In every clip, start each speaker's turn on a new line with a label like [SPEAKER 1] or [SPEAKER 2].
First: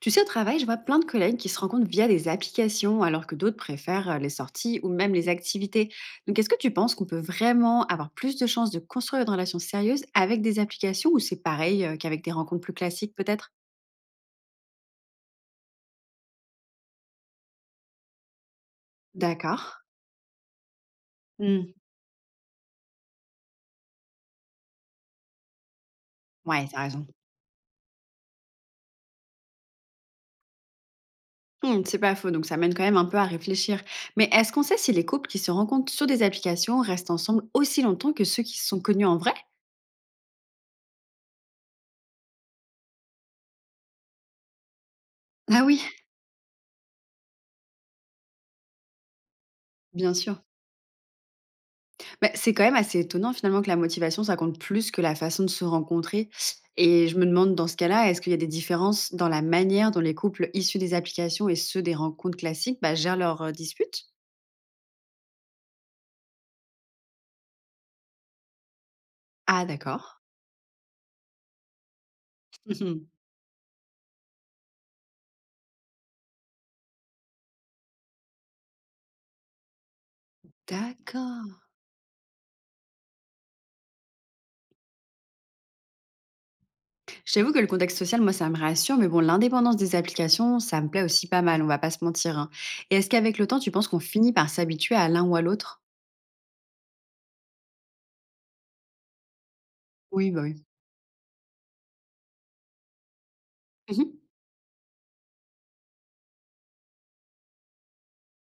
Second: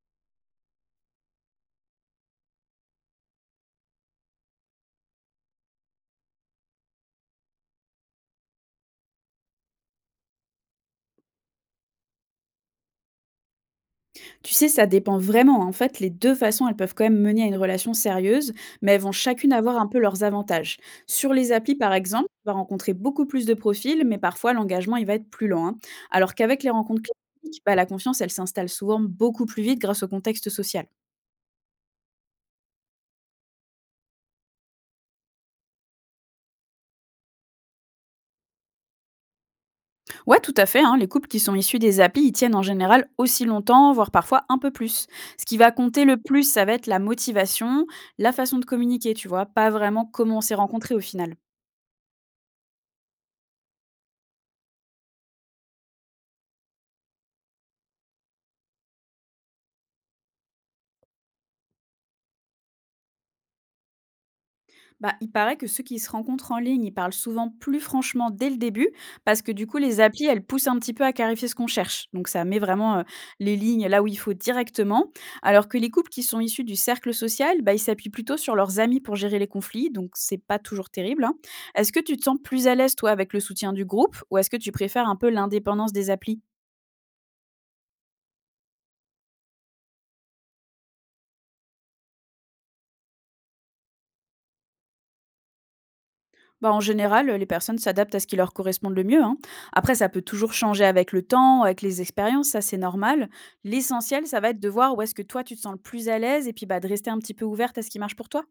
[SPEAKER 1] Tu sais, au travail, je vois plein de collègues qui se rencontrent via des applications, alors que d'autres préfèrent les sorties ou même les activités. Donc, est-ce que tu penses qu'on peut vraiment avoir plus de chances de construire une relation sérieuse avec des applications ou c'est pareil qu'avec des rencontres plus classiques peut-être?
[SPEAKER 2] Tu sais, ça dépend vraiment. En fait, les 2 façons, elles peuvent quand même mener à une relation sérieuse, mais elles vont chacune avoir
[SPEAKER 1] D'accord.
[SPEAKER 2] un peu leurs avantages. Sur les
[SPEAKER 1] Hmm,
[SPEAKER 2] applis, par exemple, tu vas rencontrer beaucoup plus de profils, mais parfois l'engagement, il va être plus lent, hein. Alors qu'avec
[SPEAKER 1] ouais,
[SPEAKER 2] les
[SPEAKER 1] t'as
[SPEAKER 2] rencontres
[SPEAKER 1] raison.
[SPEAKER 2] classiques, bah, la confiance, elle s'installe souvent beaucoup plus vite grâce au contexte social.
[SPEAKER 1] Hmm, c'est pas faux, donc ça mène quand même un peu à réfléchir. Mais est-ce qu'on sait si les couples qui se rencontrent sur des applications restent ensemble aussi longtemps que ceux qui se sont connus en vrai?
[SPEAKER 2] Ouais, tout à fait, hein, les couples qui sont issus des applis, ils tiennent en général aussi longtemps, voire parfois un peu plus. Ce qui
[SPEAKER 1] Ah
[SPEAKER 2] va
[SPEAKER 1] oui,
[SPEAKER 2] compter le plus, ça va être la motivation, la façon de communiquer, tu vois, pas vraiment
[SPEAKER 1] bien
[SPEAKER 2] comment on
[SPEAKER 1] sûr.
[SPEAKER 2] s'est rencontrés au final.
[SPEAKER 1] Beh, c'est quand même assez étonnant finalement que la motivation, ça compte plus que la façon de se rencontrer, et je me demande dans ce cas-là, est-ce qu'il y a des différences dans la manière dont les couples issus des applications et ceux des rencontres classiques, bah, gèrent leurs, disputes?
[SPEAKER 2] Bah, il paraît que ceux qui se rencontrent en ligne, ils parlent souvent plus franchement dès le début, parce que
[SPEAKER 1] Ah
[SPEAKER 2] du coup, les
[SPEAKER 1] d'accord.
[SPEAKER 2] applis, elles poussent un petit peu à clarifier ce qu'on cherche. Donc, ça met vraiment
[SPEAKER 1] Mhm.
[SPEAKER 2] les lignes là où il faut directement. Alors que les couples qui sont issus du cercle social, bah, ils s'appuient plutôt sur leurs amis pour gérer les conflits, donc c'est pas toujours terrible, hein.
[SPEAKER 1] D'accord.
[SPEAKER 2] Est-ce que tu te sens plus à l'aise, toi, avec le soutien du groupe, ou est-ce que tu préfères un peu l'indépendance des applis?
[SPEAKER 1] Je t'avoue que le contexte social, moi, ça me rassure, mais bon, l'indépendance des applications, ça me plaît aussi pas mal, on va pas se mentir, hein. Et est-ce qu'avec le temps, tu penses qu'on finit par s'habituer à l'un ou à l'autre?
[SPEAKER 2] Bah, en général, les personnes s'adaptent à ce qui leur correspond le mieux, hein. Après, ça peut
[SPEAKER 1] Oui, bah,
[SPEAKER 2] toujours
[SPEAKER 1] oui.
[SPEAKER 2] changer avec le temps, avec les expériences, ça, c'est normal.
[SPEAKER 1] Mmh.
[SPEAKER 2] L'essentiel, ça va être de voir où est-ce que toi, tu te sens le plus à l'aise et puis, bah, de rester un petit peu ouverte à ce qui marche pour toi.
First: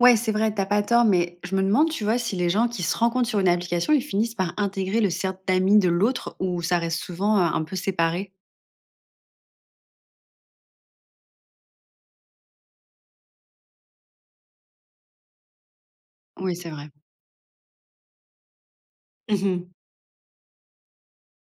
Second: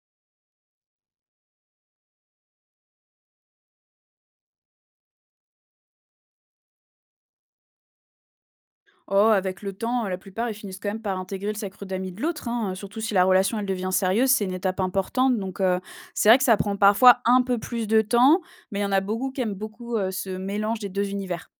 [SPEAKER 1] Ouais, c'est vrai, t'as pas tort, mais je me demande, tu vois, si les gens qui se rencontrent sur une application, ils finissent par intégrer le cercle d'amis de l'autre ou ça reste souvent un peu séparé.
[SPEAKER 2] Oh, avec le temps, la plupart, ils finissent quand même par intégrer le cercle d'amis de l'autre, hein, surtout si la relation, elle devient sérieuse, c'est une étape importante donc. C'est vrai que
[SPEAKER 1] Oui,
[SPEAKER 2] ça
[SPEAKER 1] c'est
[SPEAKER 2] prend
[SPEAKER 1] vrai.
[SPEAKER 2] parfois un peu plus de temps, mais il y en a beaucoup qui aiment
[SPEAKER 1] Mhm.
[SPEAKER 2] beaucoup, ce mélange des 2 univers.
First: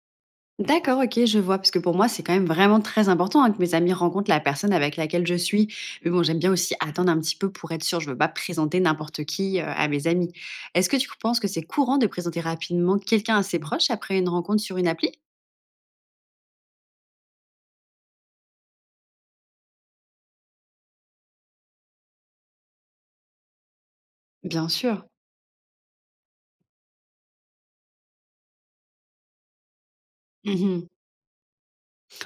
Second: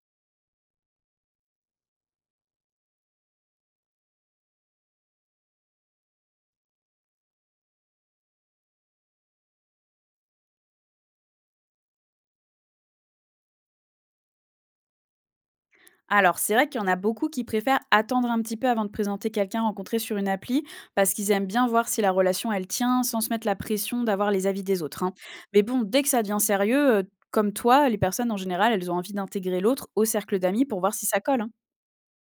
[SPEAKER 1] D'accord, ok, je vois, parce que pour moi, c'est quand même vraiment très important hein, que mes amis rencontrent la personne avec laquelle je suis. Mais bon, j'aime bien aussi attendre un petit peu pour être sûre. Je veux pas présenter n'importe qui à mes amis. Est-ce que tu penses que c'est courant de présenter rapidement quelqu'un à ses proches après une rencontre sur une appli?
[SPEAKER 2] Alors, c'est vrai qu'il y en a beaucoup qui préfèrent attendre un petit peu avant de présenter quelqu'un rencontré sur une appli, parce qu'ils aiment bien voir si la relation elle tient, sans se mettre la pression d'avoir les avis
[SPEAKER 1] Bien
[SPEAKER 2] des autres.
[SPEAKER 1] sûr.
[SPEAKER 2] hein. Mais bon, dès que ça devient sérieux, comme toi, les personnes en général, elles ont envie d'intégrer l'autre au cercle d'amis pour voir si ça colle, hein.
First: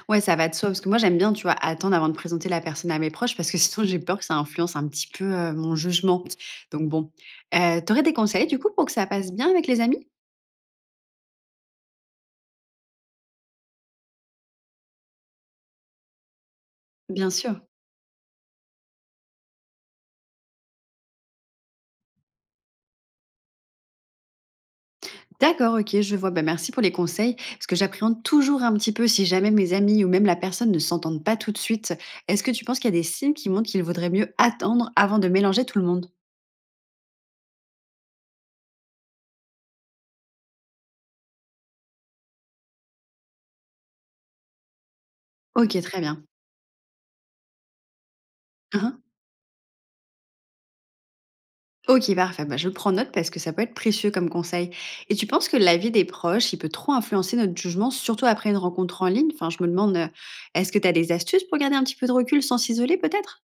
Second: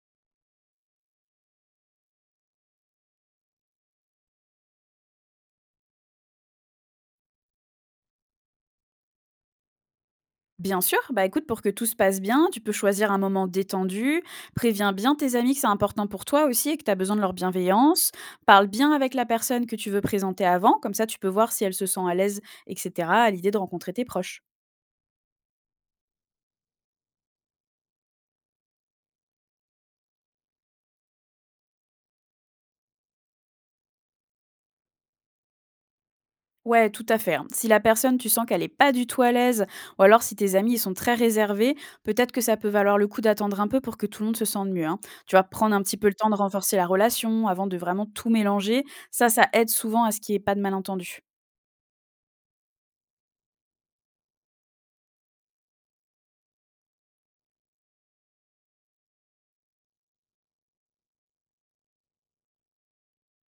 [SPEAKER 1] Ouais, ça va de soi parce que moi j'aime bien, tu vois, attendre avant de présenter la personne à mes proches parce que sinon j'ai peur que ça influence un petit peu, mon jugement. Donc bon, tu des conseils du coup pour que ça passe bien avec les amis?
[SPEAKER 2] Bien sûr, bah écoute, pour que tout se passe bien, tu peux choisir un moment détendu, préviens bien tes amis que c'est important pour toi aussi et que tu as besoin de
[SPEAKER 1] Bien
[SPEAKER 2] leur
[SPEAKER 1] sûr.
[SPEAKER 2] bienveillance, parle bien avec la personne que tu veux présenter avant, comme ça tu peux voir si elle se sent à l'aise, etc., à l'idée de rencontrer tes proches.
[SPEAKER 1] D'accord, OK, je vois. Ben merci pour les conseils parce que j'appréhende toujours un petit peu si jamais mes amis ou même la personne ne s'entendent pas tout de suite. Est-ce que tu penses qu'il y a des signes qui montrent qu'il vaudrait mieux attendre avant de mélanger tout le monde?
[SPEAKER 2] Ouais, tout à fait, hein. Si la personne, tu sens qu'elle est pas du tout à l'aise, ou alors si tes amis, ils sont très réservés, peut-être que ça peut valoir le coup d'attendre un peu pour que tout le monde se sente mieux, hein. Tu vas prendre
[SPEAKER 1] OK,
[SPEAKER 2] un petit
[SPEAKER 1] très
[SPEAKER 2] peu le
[SPEAKER 1] bien.
[SPEAKER 2] temps de renforcer la relation avant de vraiment tout mélanger. Ça aide souvent à ce qu'il y ait pas de malentendu.
[SPEAKER 1] OK, parfait. Bah, je prends note parce que ça peut être précieux comme conseil. Et tu penses que l'avis des proches, il peut trop influencer notre jugement, surtout après une rencontre en ligne? Enfin, je me demande, est-ce que tu as des astuces pour garder un petit peu de recul sans s'isoler, peut-être?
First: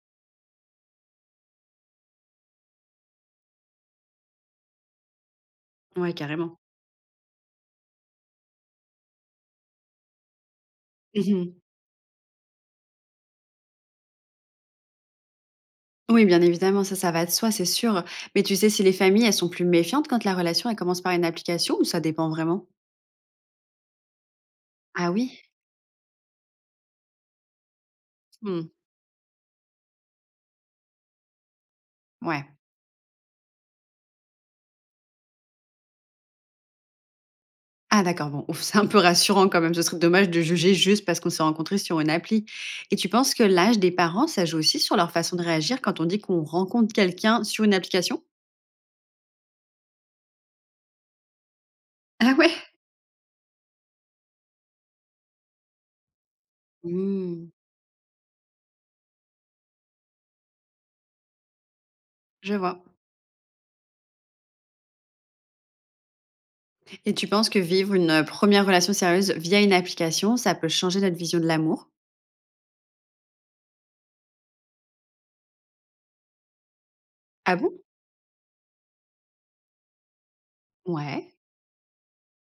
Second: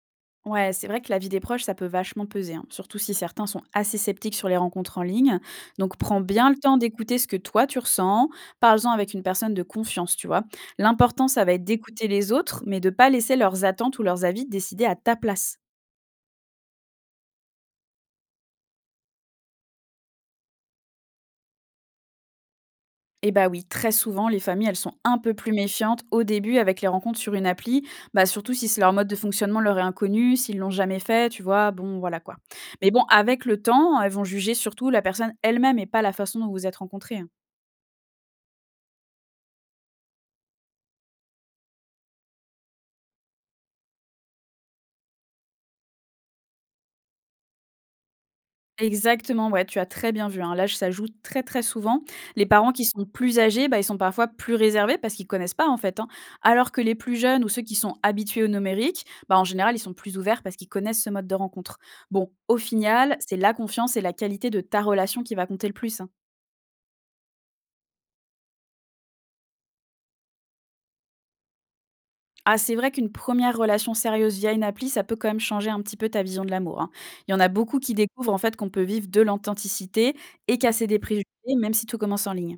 [SPEAKER 2] Ouais, c'est vrai que la vie des proches, ça peut vachement peser, hein, surtout si certains sont assez sceptiques sur les rencontres en ligne. Donc,
[SPEAKER 1] Ouais,
[SPEAKER 2] prends bien le
[SPEAKER 1] carrément.
[SPEAKER 2] temps d'écouter ce que toi tu ressens. Parle-en avec une personne de confiance, tu vois. L'important, ça
[SPEAKER 1] Mhm.
[SPEAKER 2] va être d'écouter les autres, mais de pas laisser leurs attentes ou leurs avis décider à ta place.
[SPEAKER 1] Oui, bien évidemment, ça va de soi, c'est sûr. Mais tu sais, si les familles, elles sont plus méfiantes quand la relation, elle commence par une application, ou ça dépend vraiment?
[SPEAKER 2] Eh bah oui, très souvent, les familles, elles sont
[SPEAKER 1] Ah
[SPEAKER 2] un peu
[SPEAKER 1] oui.
[SPEAKER 2] plus méfiantes au début avec les rencontres sur une appli, bah surtout
[SPEAKER 1] Hmm,
[SPEAKER 2] si c'est leur mode de fonctionnement leur est inconnu, s'ils l'ont jamais fait, tu vois, bon, voilà quoi.
[SPEAKER 1] ouais.
[SPEAKER 2] Mais bon, avec le temps, elles vont juger surtout la personne elle-même et pas la façon dont vous vous êtes rencontrés, hein.
[SPEAKER 1] Ah d'accord, bon, ouf, c'est un peu rassurant quand même, ce serait dommage de juger juste parce qu'on s'est rencontrés sur une appli. Et tu penses que l'âge des parents, ça joue aussi sur leur façon de réagir quand on dit qu'on rencontre quelqu'un sur une application?
[SPEAKER 2] Exactement, ouais, tu as très bien vu, hein. L'âge, ça joue très, très souvent.
[SPEAKER 1] Ah
[SPEAKER 2] Les
[SPEAKER 1] ouais?
[SPEAKER 2] parents qui sont plus âgés, bah, ils sont parfois plus réservés parce qu'ils connaissent pas, en fait, hein. Alors que les plus jeunes
[SPEAKER 1] Mmh,
[SPEAKER 2] ou ceux qui sont habitués au numérique, bah, en général, ils sont plus ouverts parce qu'ils connaissent ce mode de rencontre. Bon,
[SPEAKER 1] je
[SPEAKER 2] au
[SPEAKER 1] vois.
[SPEAKER 2] final, c'est la confiance et la qualité de ta relation qui va compter le plus, hein.
[SPEAKER 1] Et tu penses que vivre une, 1 relation sérieuse via une application, ça peut changer notre vision de l'amour?
[SPEAKER 2] Ah, c'est vrai qu'une première relation sérieuse via une appli, ça peut quand même changer un petit peu ta vision de l'amour, hein. Il y en a
[SPEAKER 1] Ah
[SPEAKER 2] beaucoup
[SPEAKER 1] bon?
[SPEAKER 2] qui découvrent, en fait, qu'on peut vivre de l'authenticité et casser des préjugés,
[SPEAKER 1] Ouais.
[SPEAKER 2] même si tout commence en ligne.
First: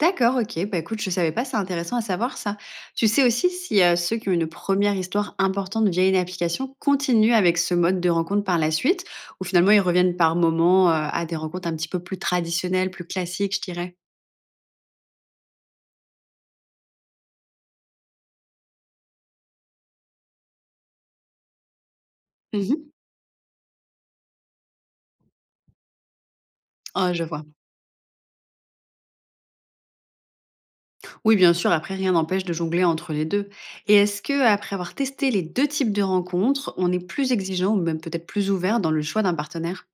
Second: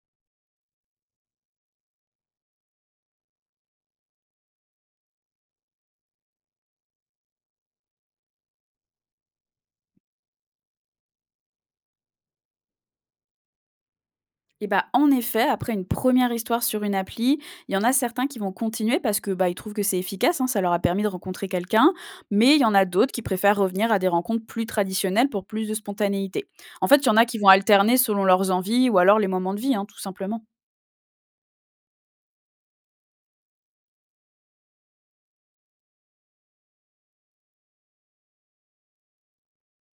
[SPEAKER 1] D'accord, OK. Bah, écoute, je savais pas, c'est intéressant à savoir ça. Tu sais aussi si, ceux qui ont une première histoire importante via une application continuent avec ce mode de rencontre par la suite, ou finalement ils reviennent par moments, à des rencontres un petit peu plus traditionnelles, plus classiques, je dirais?
[SPEAKER 2] Et bah, en effet, après une première histoire sur une appli, il y en a certains qui vont continuer parce que, bah, ils trouvent que c'est efficace, hein, ça leur a permis de rencontrer quelqu'un, mais il y en a
[SPEAKER 1] Mmh.
[SPEAKER 2] d'autres qui préfèrent revenir à des rencontres plus traditionnelles pour plus de spontanéité. En fait, il y
[SPEAKER 1] Ah,
[SPEAKER 2] en
[SPEAKER 1] je
[SPEAKER 2] a qui
[SPEAKER 1] vois.
[SPEAKER 2] vont alterner selon leurs envies ou alors les moments de vie, hein, tout simplement.
[SPEAKER 1] Oui, bien sûr, après rien n'empêche de jongler entre les 2. Et est-ce que après avoir testé les 2 types de rencontres, on est plus exigeant ou même peut-être plus ouvert dans le choix d'un partenaire?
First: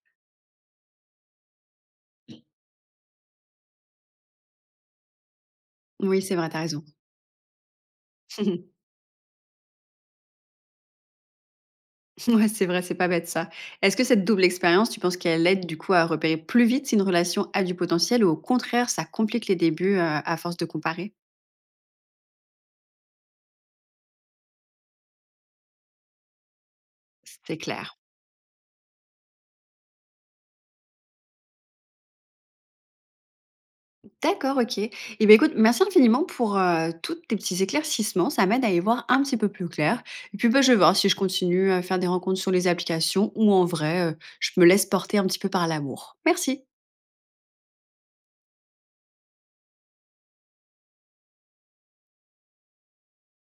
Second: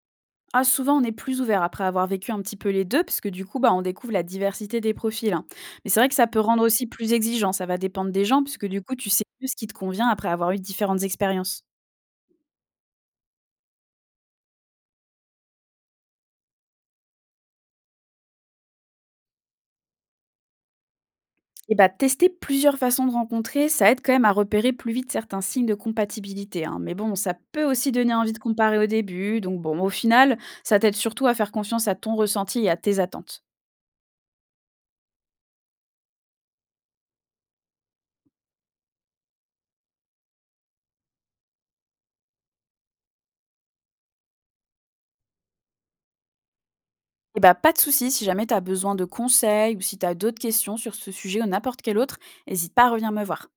[SPEAKER 2] Ah, souvent, on est plus ouvert après avoir vécu un petit peu les 2 parce que du coup, bah, on découvre la diversité des profils, hein. Mais c'est vrai que
[SPEAKER 1] Oui,
[SPEAKER 2] ça
[SPEAKER 1] c'est
[SPEAKER 2] peut
[SPEAKER 1] vrai, t'as
[SPEAKER 2] rendre
[SPEAKER 1] raison.
[SPEAKER 2] aussi plus exigeant, ça va dépendre des gens puisque du coup, tu sais mieux ce qui te convient après avoir eu différentes expériences.
[SPEAKER 1] Ouais, c'est vrai, c'est pas bête ça. Est-ce que cette double expérience, tu penses qu'elle aide du coup à repérer plus vite si une relation a du potentiel ou au contraire, ça complique les débuts à force de comparer?
[SPEAKER 2] Et bah, tester plusieurs façons de rencontrer, ça aide quand même à repérer plus vite certains signes de compatibilité. Hein. Mais bon, ça
[SPEAKER 1] C'est
[SPEAKER 2] peut aussi
[SPEAKER 1] clair.
[SPEAKER 2] donner envie de comparer au début. Donc bon, au final, ça t'aide surtout à faire confiance à ton ressenti et à tes attentes.
[SPEAKER 1] D'accord, ok. Eh bien écoute, merci infiniment pour tous tes petits éclaircissements. Ça m'aide à y voir un petit peu plus clair. Et puis bah, je vais voir si je continue à faire des rencontres sur les applications ou en vrai, je me laisse porter un petit peu par l'amour. Merci.
[SPEAKER 2] Et bah, pas de souci, si jamais tu as besoin de conseils ou si tu as d'autres questions sur ce sujet ou n'importe quel autre, n'hésite pas à revenir me voir.